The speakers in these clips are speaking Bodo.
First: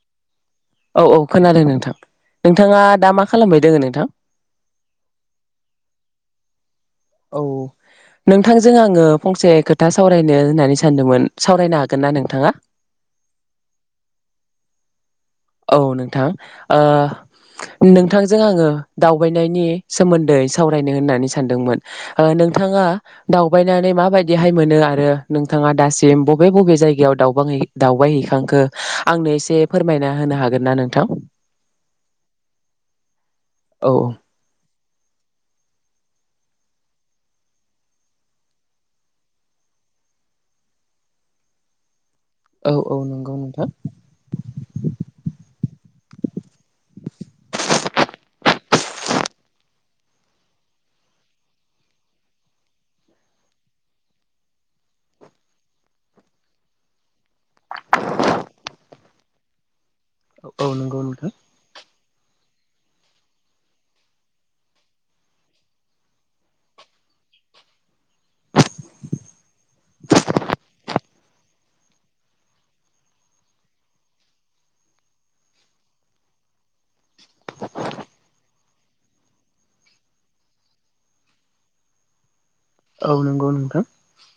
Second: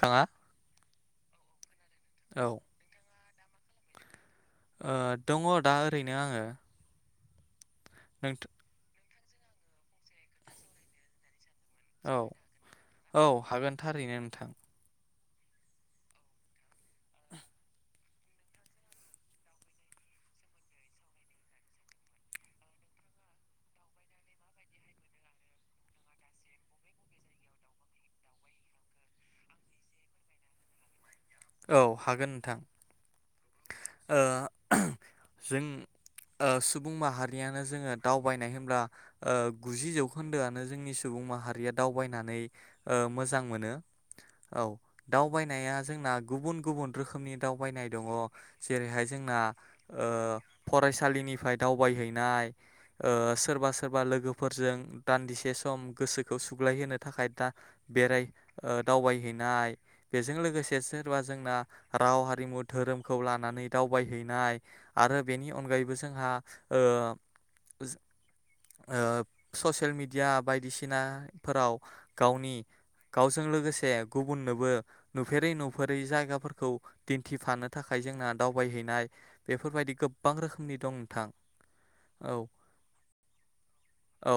खाङा औ औ खोनादों नोंथां नोंथाङा दा मा खालामबाय दोङो नोंथां? ओ दङ दा ओरैनो आङो, औ औ नोंथ नोंथांजों आङो फंसे खोथा सावरायनो होननानै सानदोंमोन, सावरायनो हागोन ना औ नोंथाङा? औ हागोन थारैनो नोंथां औ नोंथां ओ नोंथांजों आङो दावबायनायनि सोमोन्दै सावरायनो होननानै सानदोंमोन। ओ नोंथाङा दावबायनानै माबायदिहाय मोनो आरो नोंथाङा दासिम बबे बबे जायगायाव दावबांहै दावबायहैखांखो आंनो एसे फोरमायना, होनो हागोन ना नोंथां? औ हागोन नोंथां, औ ओ जों ओ सुबुं माहारियानो जोङो दावबायनाय होनब्ला ओ गुजि जौखोन्दोआनो जोंनि सुबुं माहारिया दाव बायनानै औ औ ओ नंगौ मोजां नोंथां मोनो औ दावबायनाया जोंना गुबुन गुबुन रोखोमनि दावबायनाय दङ। जेरैहाय जोंना ओ फरायसालिनिफाय दावबायहैनाय, ओ सोरबा सोरबा लोगोफोरजों दान्दिसे सम गोसोखौ सुग्लायहोनो थाखाय दा बेराय ओ दावबायहैनाय बेजों औ लोगोसे नंगौ सोरबा नोंथां जोंना राव हारिमु धोरोम खौ लानानै दावबायहैनाय आरो बेनि अनगायैबो जोंहा ओ जों ओ ससियेल मिडिया बायदिसिनाफोराव गावनि गावजों लोगोसे गुबुननोबो नुफेरै नुफेरै जायगाफोरखौ दिन्थिफानो थाखाय जोंना दावबायहैनाय बेफोरबायदि गोबां रोखोमनि दं नोंथां औ औ नंगौ नोंथां। औ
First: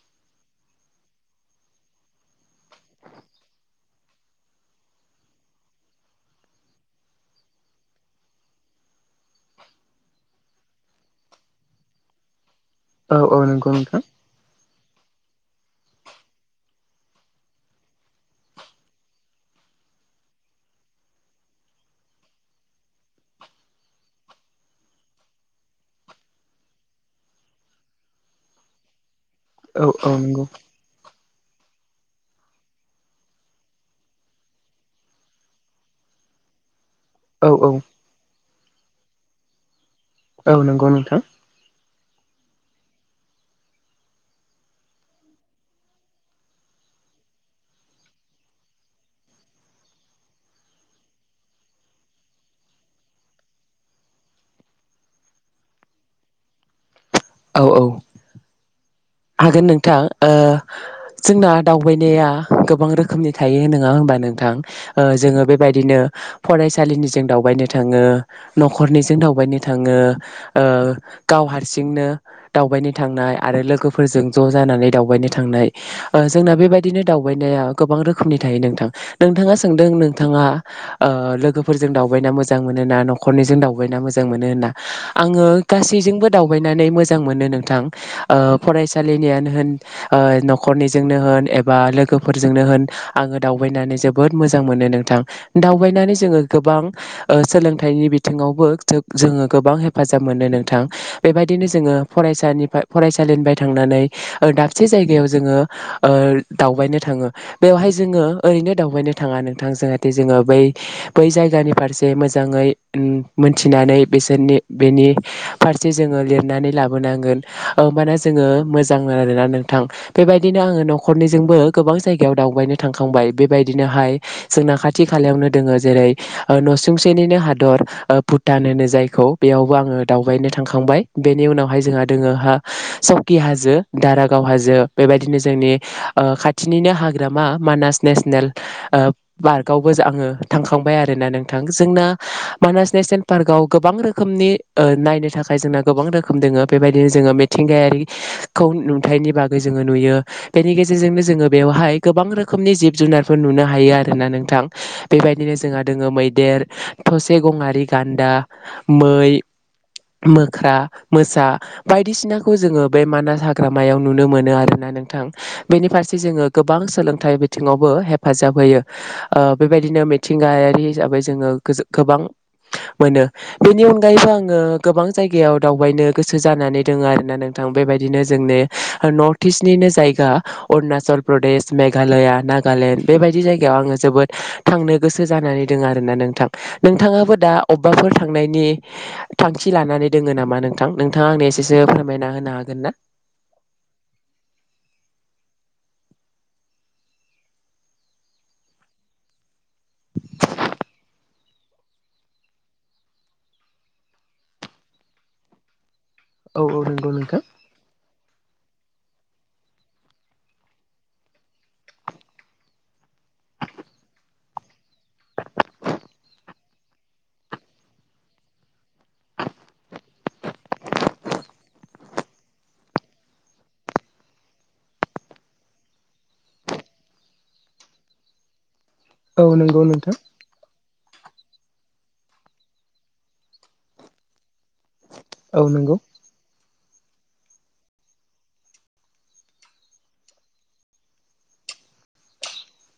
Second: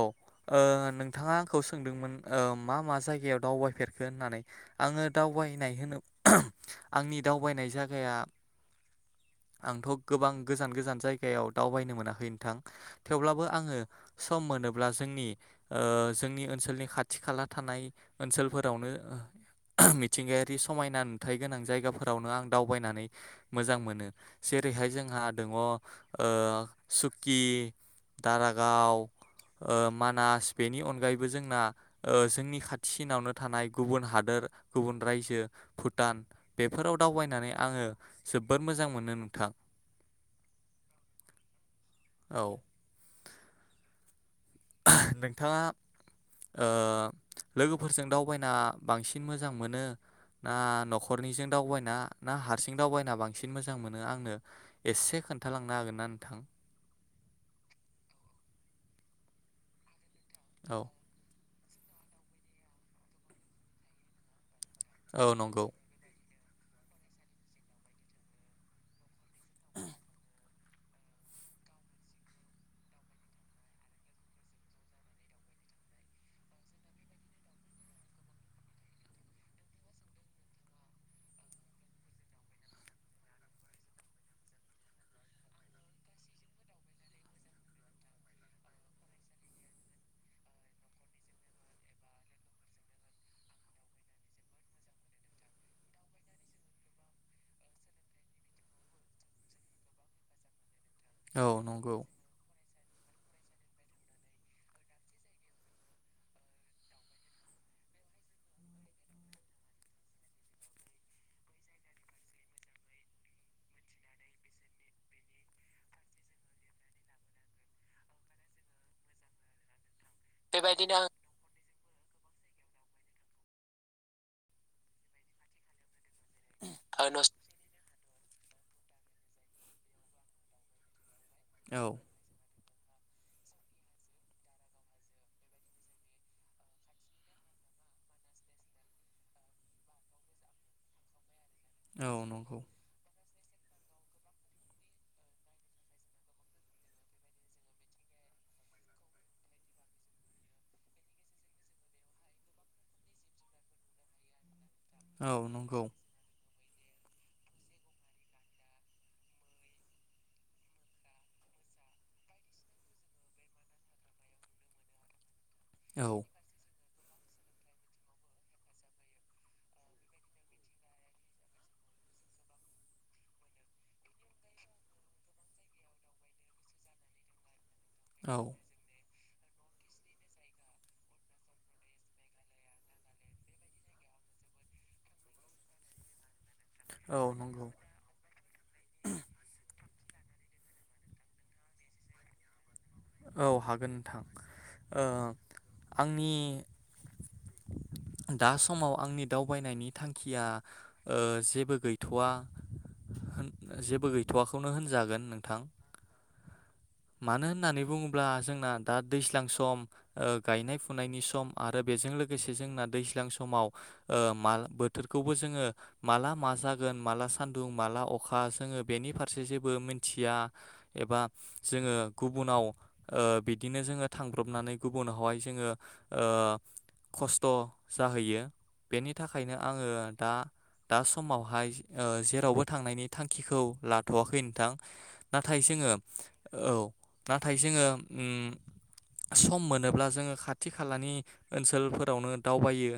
ओ नोंथाङा आंखौ सोंदोंमोन ओ मा मा जायगायाव दावबायफेरखो होननानै आङो दावबायनाय होनो [unintelligible] आंनि दावबायनाय जागाया आंथ' गोबां गोजान गोजान जायगायाव दावबायनो मोनाखै नोंथां। औ औ थेवब्लाबो नंगौ आङो नोंथां सम मोनोब अब्ला जोंनि ओ जोंनि ओनसोलनि खाथि खाला थानाय ओनसोलफोरावनो ओ मिथिंगायारि समायना नुथायाइ गोनां जायगाफोरावनो आं दावबायनानै मोजां मोनो जेरैहाय जोंहा दङ ओ सुकि दारागाव औ ओ नंगौ मानास बेनि अनगायै जोंना ओ जोंनि खाथिसिनावनो थानाय गुबुन हादोर गुबुन रायजो भुटान बे बे फोराव औ दावबायनानै औ आङो जोबद मोजां मोनो नोंथां। औ नंगौ नोंथां। औ। हो नोंथाङा ओ लोगोफोरजों दावबायना बांसिन मोजां मोनो ना नखरनिजों दावबायना ना हारसिं दावबायना बांसिन मोजां मोनो आंनो एसे खोन्थालांनो हागोना नोंथां। औ औ। हागोन नोंथाङ ओ औ जोंना दावबायनाया गोबां रोखोमनि थायो नङा होनोमबा नोंथां ओ औ जोङो नंगौ बेबायदिनो फरायसालिनिजों दावबायनो थाङो नखरनिजों दावबायनो थाङो ओ गाव हारसिंनो दावबायनो थांनाय आरो लोगो फोरजों ज जानानै दावबायनो थांनाय ओ जोंना बेबायदिनो दावबायनाया गोबां रोखोमनि थायो नोंथां। नोंथाङा सोंदों नोंथाङा ओ लोगोफोरजों दावबायना मोजां मोनो ना नखरनिजों दावबायना मोजां मोनो होना। आङो गासैजोंबो दावबायनानै मोजां मोनो नोंथां ओ फरायसालिनियानो होन ओ नखरनिजोंनो होन एबा लोगोफोरजोंनो होन आङो दावबायनानै जोबोद मोजां मोनो नोंथां। दावबायनानै जोङो गोबां सोलोंथाइनि बिथिङावबो जो-जोङो गोबां हेफाजाब मोनो नोंथां औ बेबायदिनो जोङो नंगौ फरायसानिफ्राय फराय साललिबाय थांनानै दाबसे जायगायाव जोङो ओ दावबायनो थाङो। बेवहाय जोङो ओरैनो दावबायनो थाङा नोंथां जाहाथे जोङो बै बै जायगानि फारसे मोजाङै उ मोनथिनानै बिसोरनि बेनि फारसे जोङो लिरनानै लाबोनांगोन होमबाना जोङो मोजां मोन आरोना नोंथां बेबायदिनो आङो नखरनिजोंबो गोबां जायगायाव दावबायनो थांखांबाय बेबायदिनोहाय जोंना खाथि खालायावनो दोङो जेरै ओ आं न नसुंसेनिनो हादर ओ भु दान होनो जायखौ बेयावबो आङो दावबायनो थांखांबाय बेनि उनावहाय औ जोंहा दोङोहा हो सौकि हाजो दारागाव हाजो बेबायदिनो जोंनि ओ खाथिनिनो हाग्रामा मानास नेसनेल हो ओ पार्कआवबो आङो थांखांबाय आरोना नों जोंना औ हो नंगौ मानास नेसनेल पार्कआव गोबां रोखोमनि ओ नायनो थाखाय जोंना गोबां रोखोम दोङो बेबायदिनो जोङो मिथिंगायारिखौ नुथायनि बागै जोङो नुयो बेनि गेजेरजोंनो जोङो बेवहाय गोबां रोखोमनि जिब जुनारफोर नुनो हायो आरोना नोंथां हो औ बेबायदिनो जोंहा नंगौ दोङो मैदेर थसे गंआरि गान्दा मै मोख्रा मोसा बायदिसिना खौ जोङो बे मानास हाग्रामायाव नुनो मोनो आरोना नोंथां बेनि फारसे औ जोङो गोबां सोलोंथाइ बिथिङावबो हेफाजाब होयो ओ बेबायदिनो मिथिंगायारि हिसाबै जोङो गोबां मोनो बेनि अनगायैबो आङो गोबां जायगायाव दावबायनो गोसो जानानै दोङो आरो होननानों थां बेबायदिनो औ जोंनि नर्थ ईस्टनिनो जायगा अरुणाचल प्रदेश मेघालया नागालेण्ड बेबायदि जायगायाव आङो जोबोद थांनो गोसो जानानै दोङो आरोना नोंथां औ नोंथाङाबो दा नंगौ अबबाफोर थांनायनि थांखि लानानै दोङो नामा नोंथां नोंथाङा आंनो एसेसो फो मायना होनो हागोन ना? औ हागोन नोंथां ओ आंनि दा समाव आंनि दावबायनायनि थांखिया ओ जेबो गैथवा ‌होन जेबो गैथवखौनो होनजागोन नोंथां औ औ नोंगौ नोंथां ब्ला जोंना दा दैज्लां सम ओ गायनाय फुनायनि सम आरो बेजों लोगोसे जोंना दैज्लां समाव ओ माल बोथोरखौबो जोङो माला मा जागोन माला सान्दुं माला अखा जोङो बेनि फारसे जेबो मिथिया एबा जोङो गुबुनाव ओ बिदिनो जोङो थांब्रबनानै गुबुनावहाय जोङो खस्थ' जाहैयो बेनि औ थाखायनो नंगौ आङो नोंथां दा दा समावहाय ओ जेरावबो थांनायनि थांखिखौ लाथ'वाखै नोंथां नाथाय औ जोङो नंगौ औ नाथाय जोङो ओ सम मोनोब्ला जोङो खाथि खालानि ओनसोलफोरावनो दावबायो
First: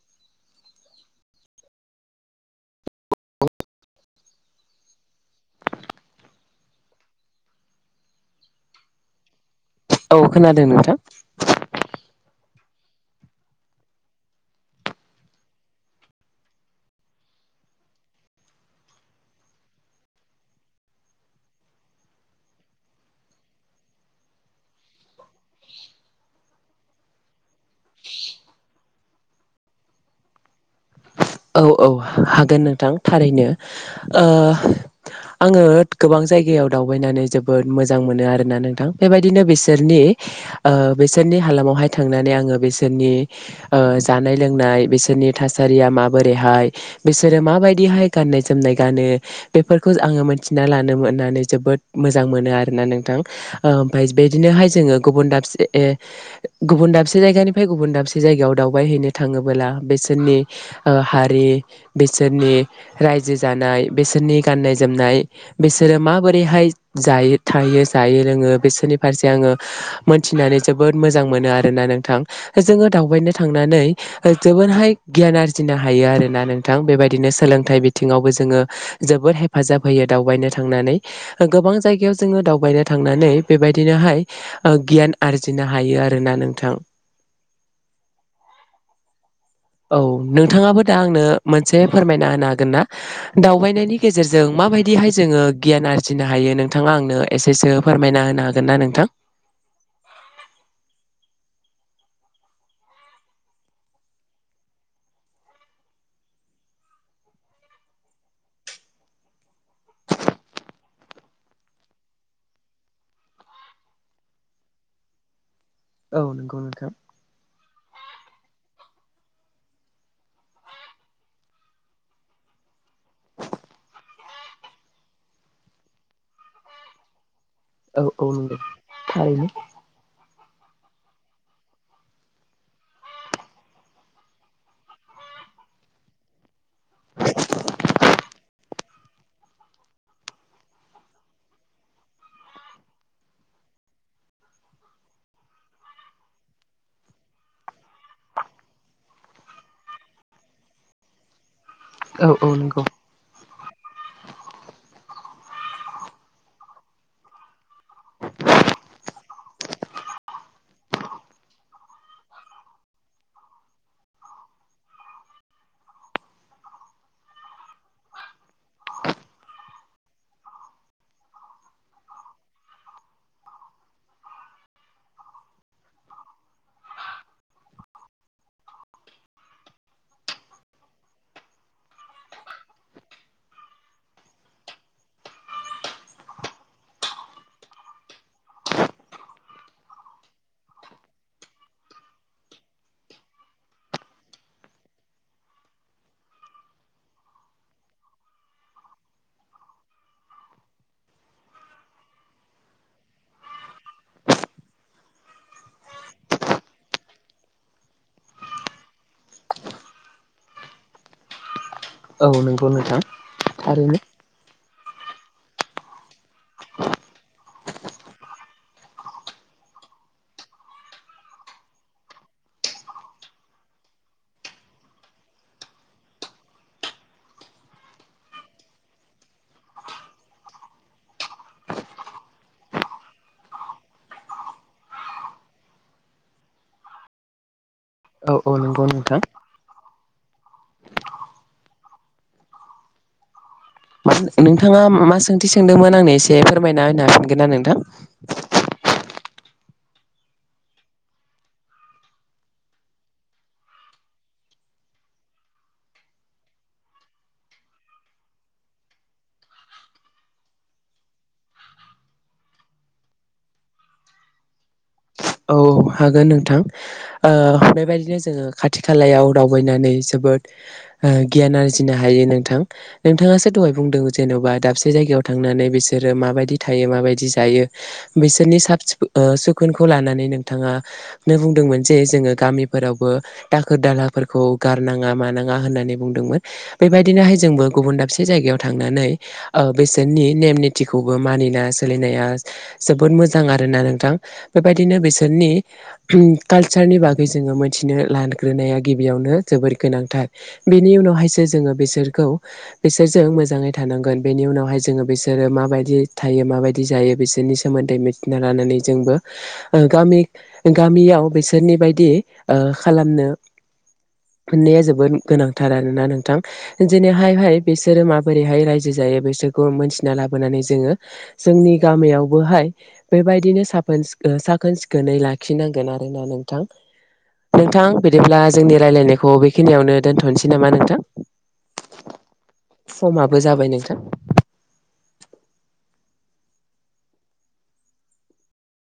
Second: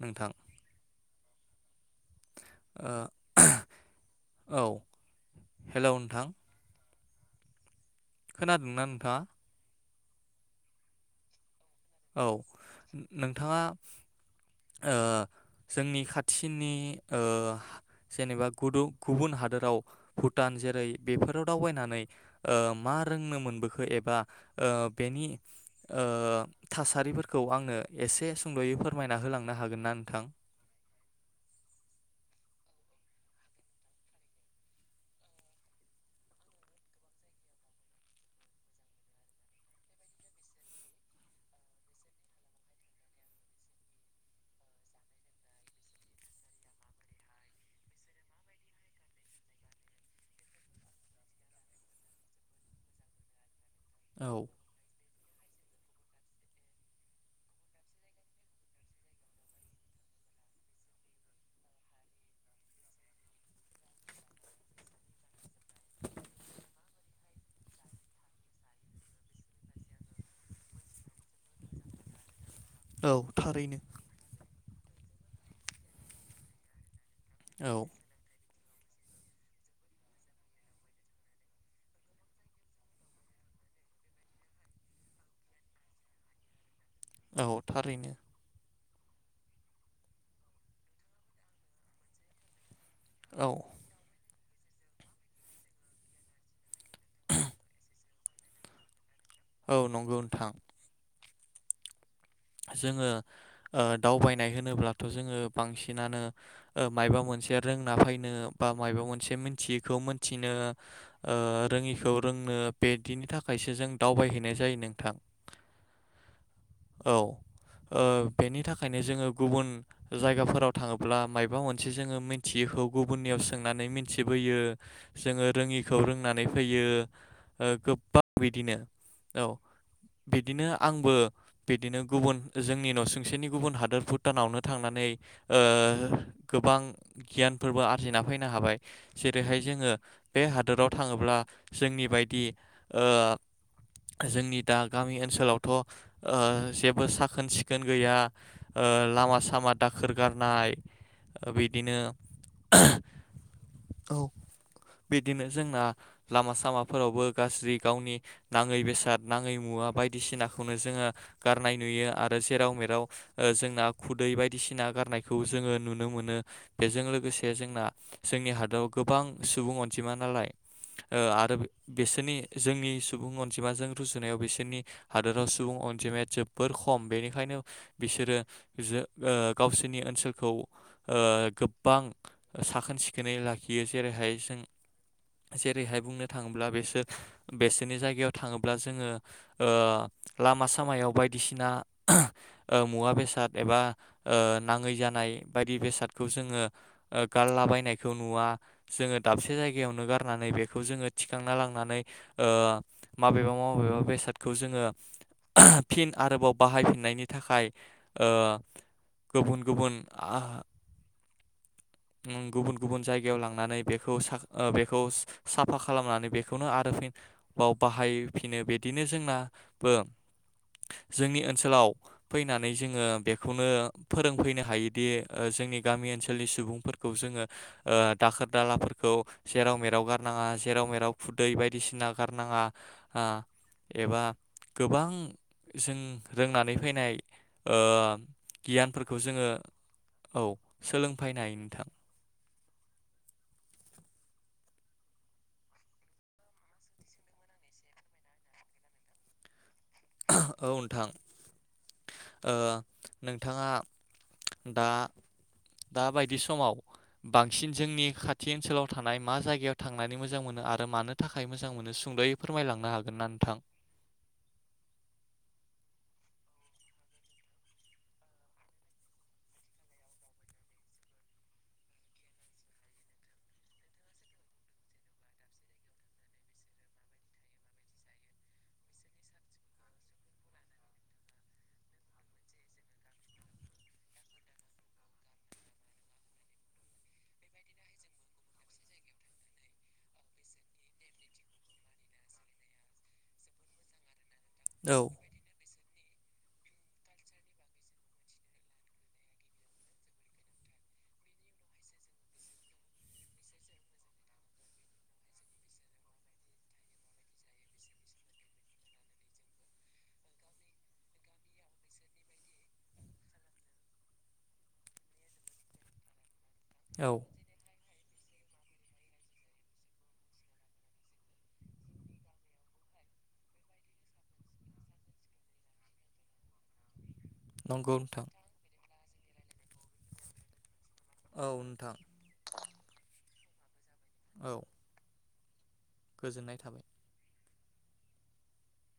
नोंथां ओ औ हेलौ नोंथां खोनादोंना नोंथाङा औ खोनादों नोंथां औ नोंथाङा ओ जोंनि खाथिनि ओ जेनेबा गुदु गुबुन हादोराव भुटान जेरै बेफोराव दावबायनानै ओ मा रोंनो मोनबोखो एबा ओ बेनि ओ थासारिफोरखौ आंनो एसे सुंद'यै फोरमायना होलांनो हागोन ना नोंथां औ औ हागोन नोंथां थारैनो ओ आङो गोबां जायगायाव दावबायनानै जोबोद मोजां मोनो आरोना नोंथां बेबायदिनो बिसोरनि बिसोरनि हालामावहाय थांनानै आङो बिसोरनि जानाय लोंनाय बिसोरनि थासारिया माब बोरैहाय बिसोरो माबायदिहाय गाननाय जोमनाय गानो बेफोरखौ आङो मोनथिना लानो मोननानै जोबोद मोजां मोनो आरोना नोंथां ओमफाय औ बेदिनोहाय जोङो गुबुन दाबसे गुबुन दाबसे जायगानिफ्राय गुबुन दाबसे जायगायाव दावबाय हैैनो थाङोबोला बिसोरनि ओ हारि बिसोरनि रायजो जानाय बिसोरनि गाननाय जोमनाय बिसोरो माबोरैहाय जायो थायो जायो लोङो बिसोरनि फारसे आङो मोनथिनानै जोबोद मोजां मोनो आरोना नोंथां जोङो औ दावबायनो थारैनो थांनानै जोबदहाय गियान आरजि जिनो हायो आरो ना नोंथां बेबायदि बिदिनो औ सोलोंथाइ बिथिङावबो जोङो जोबोद हेफाजाब होयो दावबायनो थांनानै गोबां जायगायाव जोङो दावबायनो थांनानै बेबायदिनोहाय गियान आरजिनो हायो आरोना नोंथां औ थारैनो औ नोंथाङाबो दा आंनो मोनसे फोरमायना होनो हागोन ना औ दावबायनायनि गेजेरजों माबायदिहाय जोङो गियान आरजिनो हायो नोंथाङा आंनो एसेसो फोरमायना होनो हागोन ना नोंथां? औ नंगौ नोंथां जोङो ओ दावबायनाय होनोब्लाथ जोङो बांसिनानो माबा मोनसे रोंना फैनो बा माबा मोनसे मोनथियैखौ मोनथिनो रोङिखौ रोंनो बिदिनि थाखायसो जों दावबायहैनाय जायो नोंथां। औ नंगौ नोंथां। औ ओ बेनि थाखायनो जोङो गुबुन जायगाफोराव थाङोब्ला माबा मोनसे जोङो मिथियिखौ गुबुननियाव सोंनानै मिथि बोयो जोङो रोङिखौ रोंनानै फैयो। ओ औ गोबां औ नंगौ बिदिनो औ थारैनो बिदिनो आंबो बिदिनो गुबुन जोंनि नसुंसेनि गुबुन हादोर भुटानावनो थांनानै गोबां गियानफोरबो आरजिना फैनो हाबाय जेरैहाय जोङो बे हादोराव थाङोब्ला जोंनि बायदि ओ जोंनि दा गामि ओनसोलावथ ओ जेबो साखोन सिखोन गैया ओ लामा सामा दाखोर गारनाय बिदि दिनो औ औ नंगौ औ बिदिनो जोंना लामा सामाफोरावबो गाज्रि गावनि नाङै बेसाद नाङै मुवा बायदिसिनाखौनो जोङो गारनाय नुयो आरो जेराव मेराव जोंना खुदै बायदिसिना गारनायखौ जोङो नुनो मोनो बेजों लोगोसे जोंना जोंनि हादोराव गोबां सुबुं अनजिमा नालाय ओ आरो बिसोरनि जोंनि सुबुं अनजिमाजों रुजुनायाव बिसोरनि हादोराव सुबुं अन जिमाया जोबोर खम बेनिखायनो बिसोरो जों ओ गावसोरनि ओनसोलखौ ओ गोबां साखोन सिखोनै लाखियो जेरैहाय जों जेरैहाय बुंनो थाङोब्ला बेसो बेसोरनि जायगायाव थाङोब्ला जोङो ओ लामा सा सामायाव बायदिसिना मुवा बेसाद एबा ओ नाङै जानाय बायदि बेसादखौ जोङो गारला बानायखौ नुवा जोङो दाबसे जायगायावनो गारनानै बेखौ जोङो थिखांना लांनानै ओ माबेबा माबेबा बेसादखौ जोङो फिन आरोबाव बाहायफिननायनि थाखाय ओ गुबुन गुबुन औ उम नंगौ गुबुन नोंथां गुबुन जायगायाव लांनानै थारैनो बेखौ साखो बेखौ साफा खालामनानै बेखौनो आरो फिन बाव बाहायफिनो बिदिनो जोंनाबो जोंनि ओनसोलाव फैनानै जोङो बेखौनो फोरोंफैनो हायोदि जोंनि गामि ओनसोलनि सुबुं फोरखौ जोङो ओ दाखोर दालाफोरखौ जेराव मेराव गारनाङा जेराव मेराव खुदै बायदिसिना गारनाङा एबा गोबां जों रोंनानै फैनाय ओ औ औ नंगौ गियानफोरखौ नोंथां जोङो औ सोलोंफैनाय थां मा नोंथाङा मा सोंथि सोंदोंमोन आंनो एसे फोरमायना होनो हाफिनगोनना नोंथां औ नोंथां ओ नोंथाङा दा दा बायदि समाव बांसिन जोंनि खाथि ओनसोलाव थानाय मा जायगायाव थांनानै मोजां मोनो आरो मानो थाखाय मोजां मोनो सुंदयै फोरमायलांनो हागोन ना नोंथां? औ हागोन नोंथां ओ बेबायदिनो जोङो खाथि खालायाव दावबायनानै जोबोद गियान आरजिनो हायो नोंथां नोंथाङासो दहाय बुंदों जेनबा दाबसे जायगायाव थांनानै बिसोरो माबायदि थायो माबायदि जायो बिसोरनि साब सुखु सुखोनखौ लानानै नो थाङा बुंदोंमोन जे जोङो गामिफोरावबो दाखोर दालाफोरखौ गारनाङा मानाङा होननानै बुंदोंमोन बेबायदिनोहाय जोंबो गुबुन दाबसे जायगायाव थांनानै ओ बेसोरनि नेम निथिखौबो मानिना सोलिनाया जोबोद मोजां आरोना नोंथां। औ बेबायदिनो बिसो कालचारनि बागै जोङो मिथिनो लाग्रोनाया गिबियावनो जोबोर गोनांथार बेनि उनावहायसो जोङो बिसोरखौ बिसोरजों मोजाङै थानांगोन बेनि उनावहाय जोङो बिसोरो माबायदि थायो माबायदि जायो बिसोरनि सोमोन्दै मिथिना लानानै जोंबो। गामि गामियाव बिसोरनि बायदि ओ खालामनो मोननाया जोबोद गोनांथार आरोना नोंथां। औ जेनोहाय हाय हाय बिसो धोरोमा बोरैहाय रायजो जायो बिसोरखौ मोनथिना लाबोनानै जोङो जोंनि गामियावबोहाय बेबायदिनो साफोन सिखोन साखोन सि खोनै लाखिनांगोन आरोना नोंथां नोंथां बिदिब्ला जोंनि रायज्लायनाय खौ बेखिनियावनो दोनथनोसै नामा नोंथां औ नोंथां बो जाबाय नोंथां औ गोजोननाय थाबाय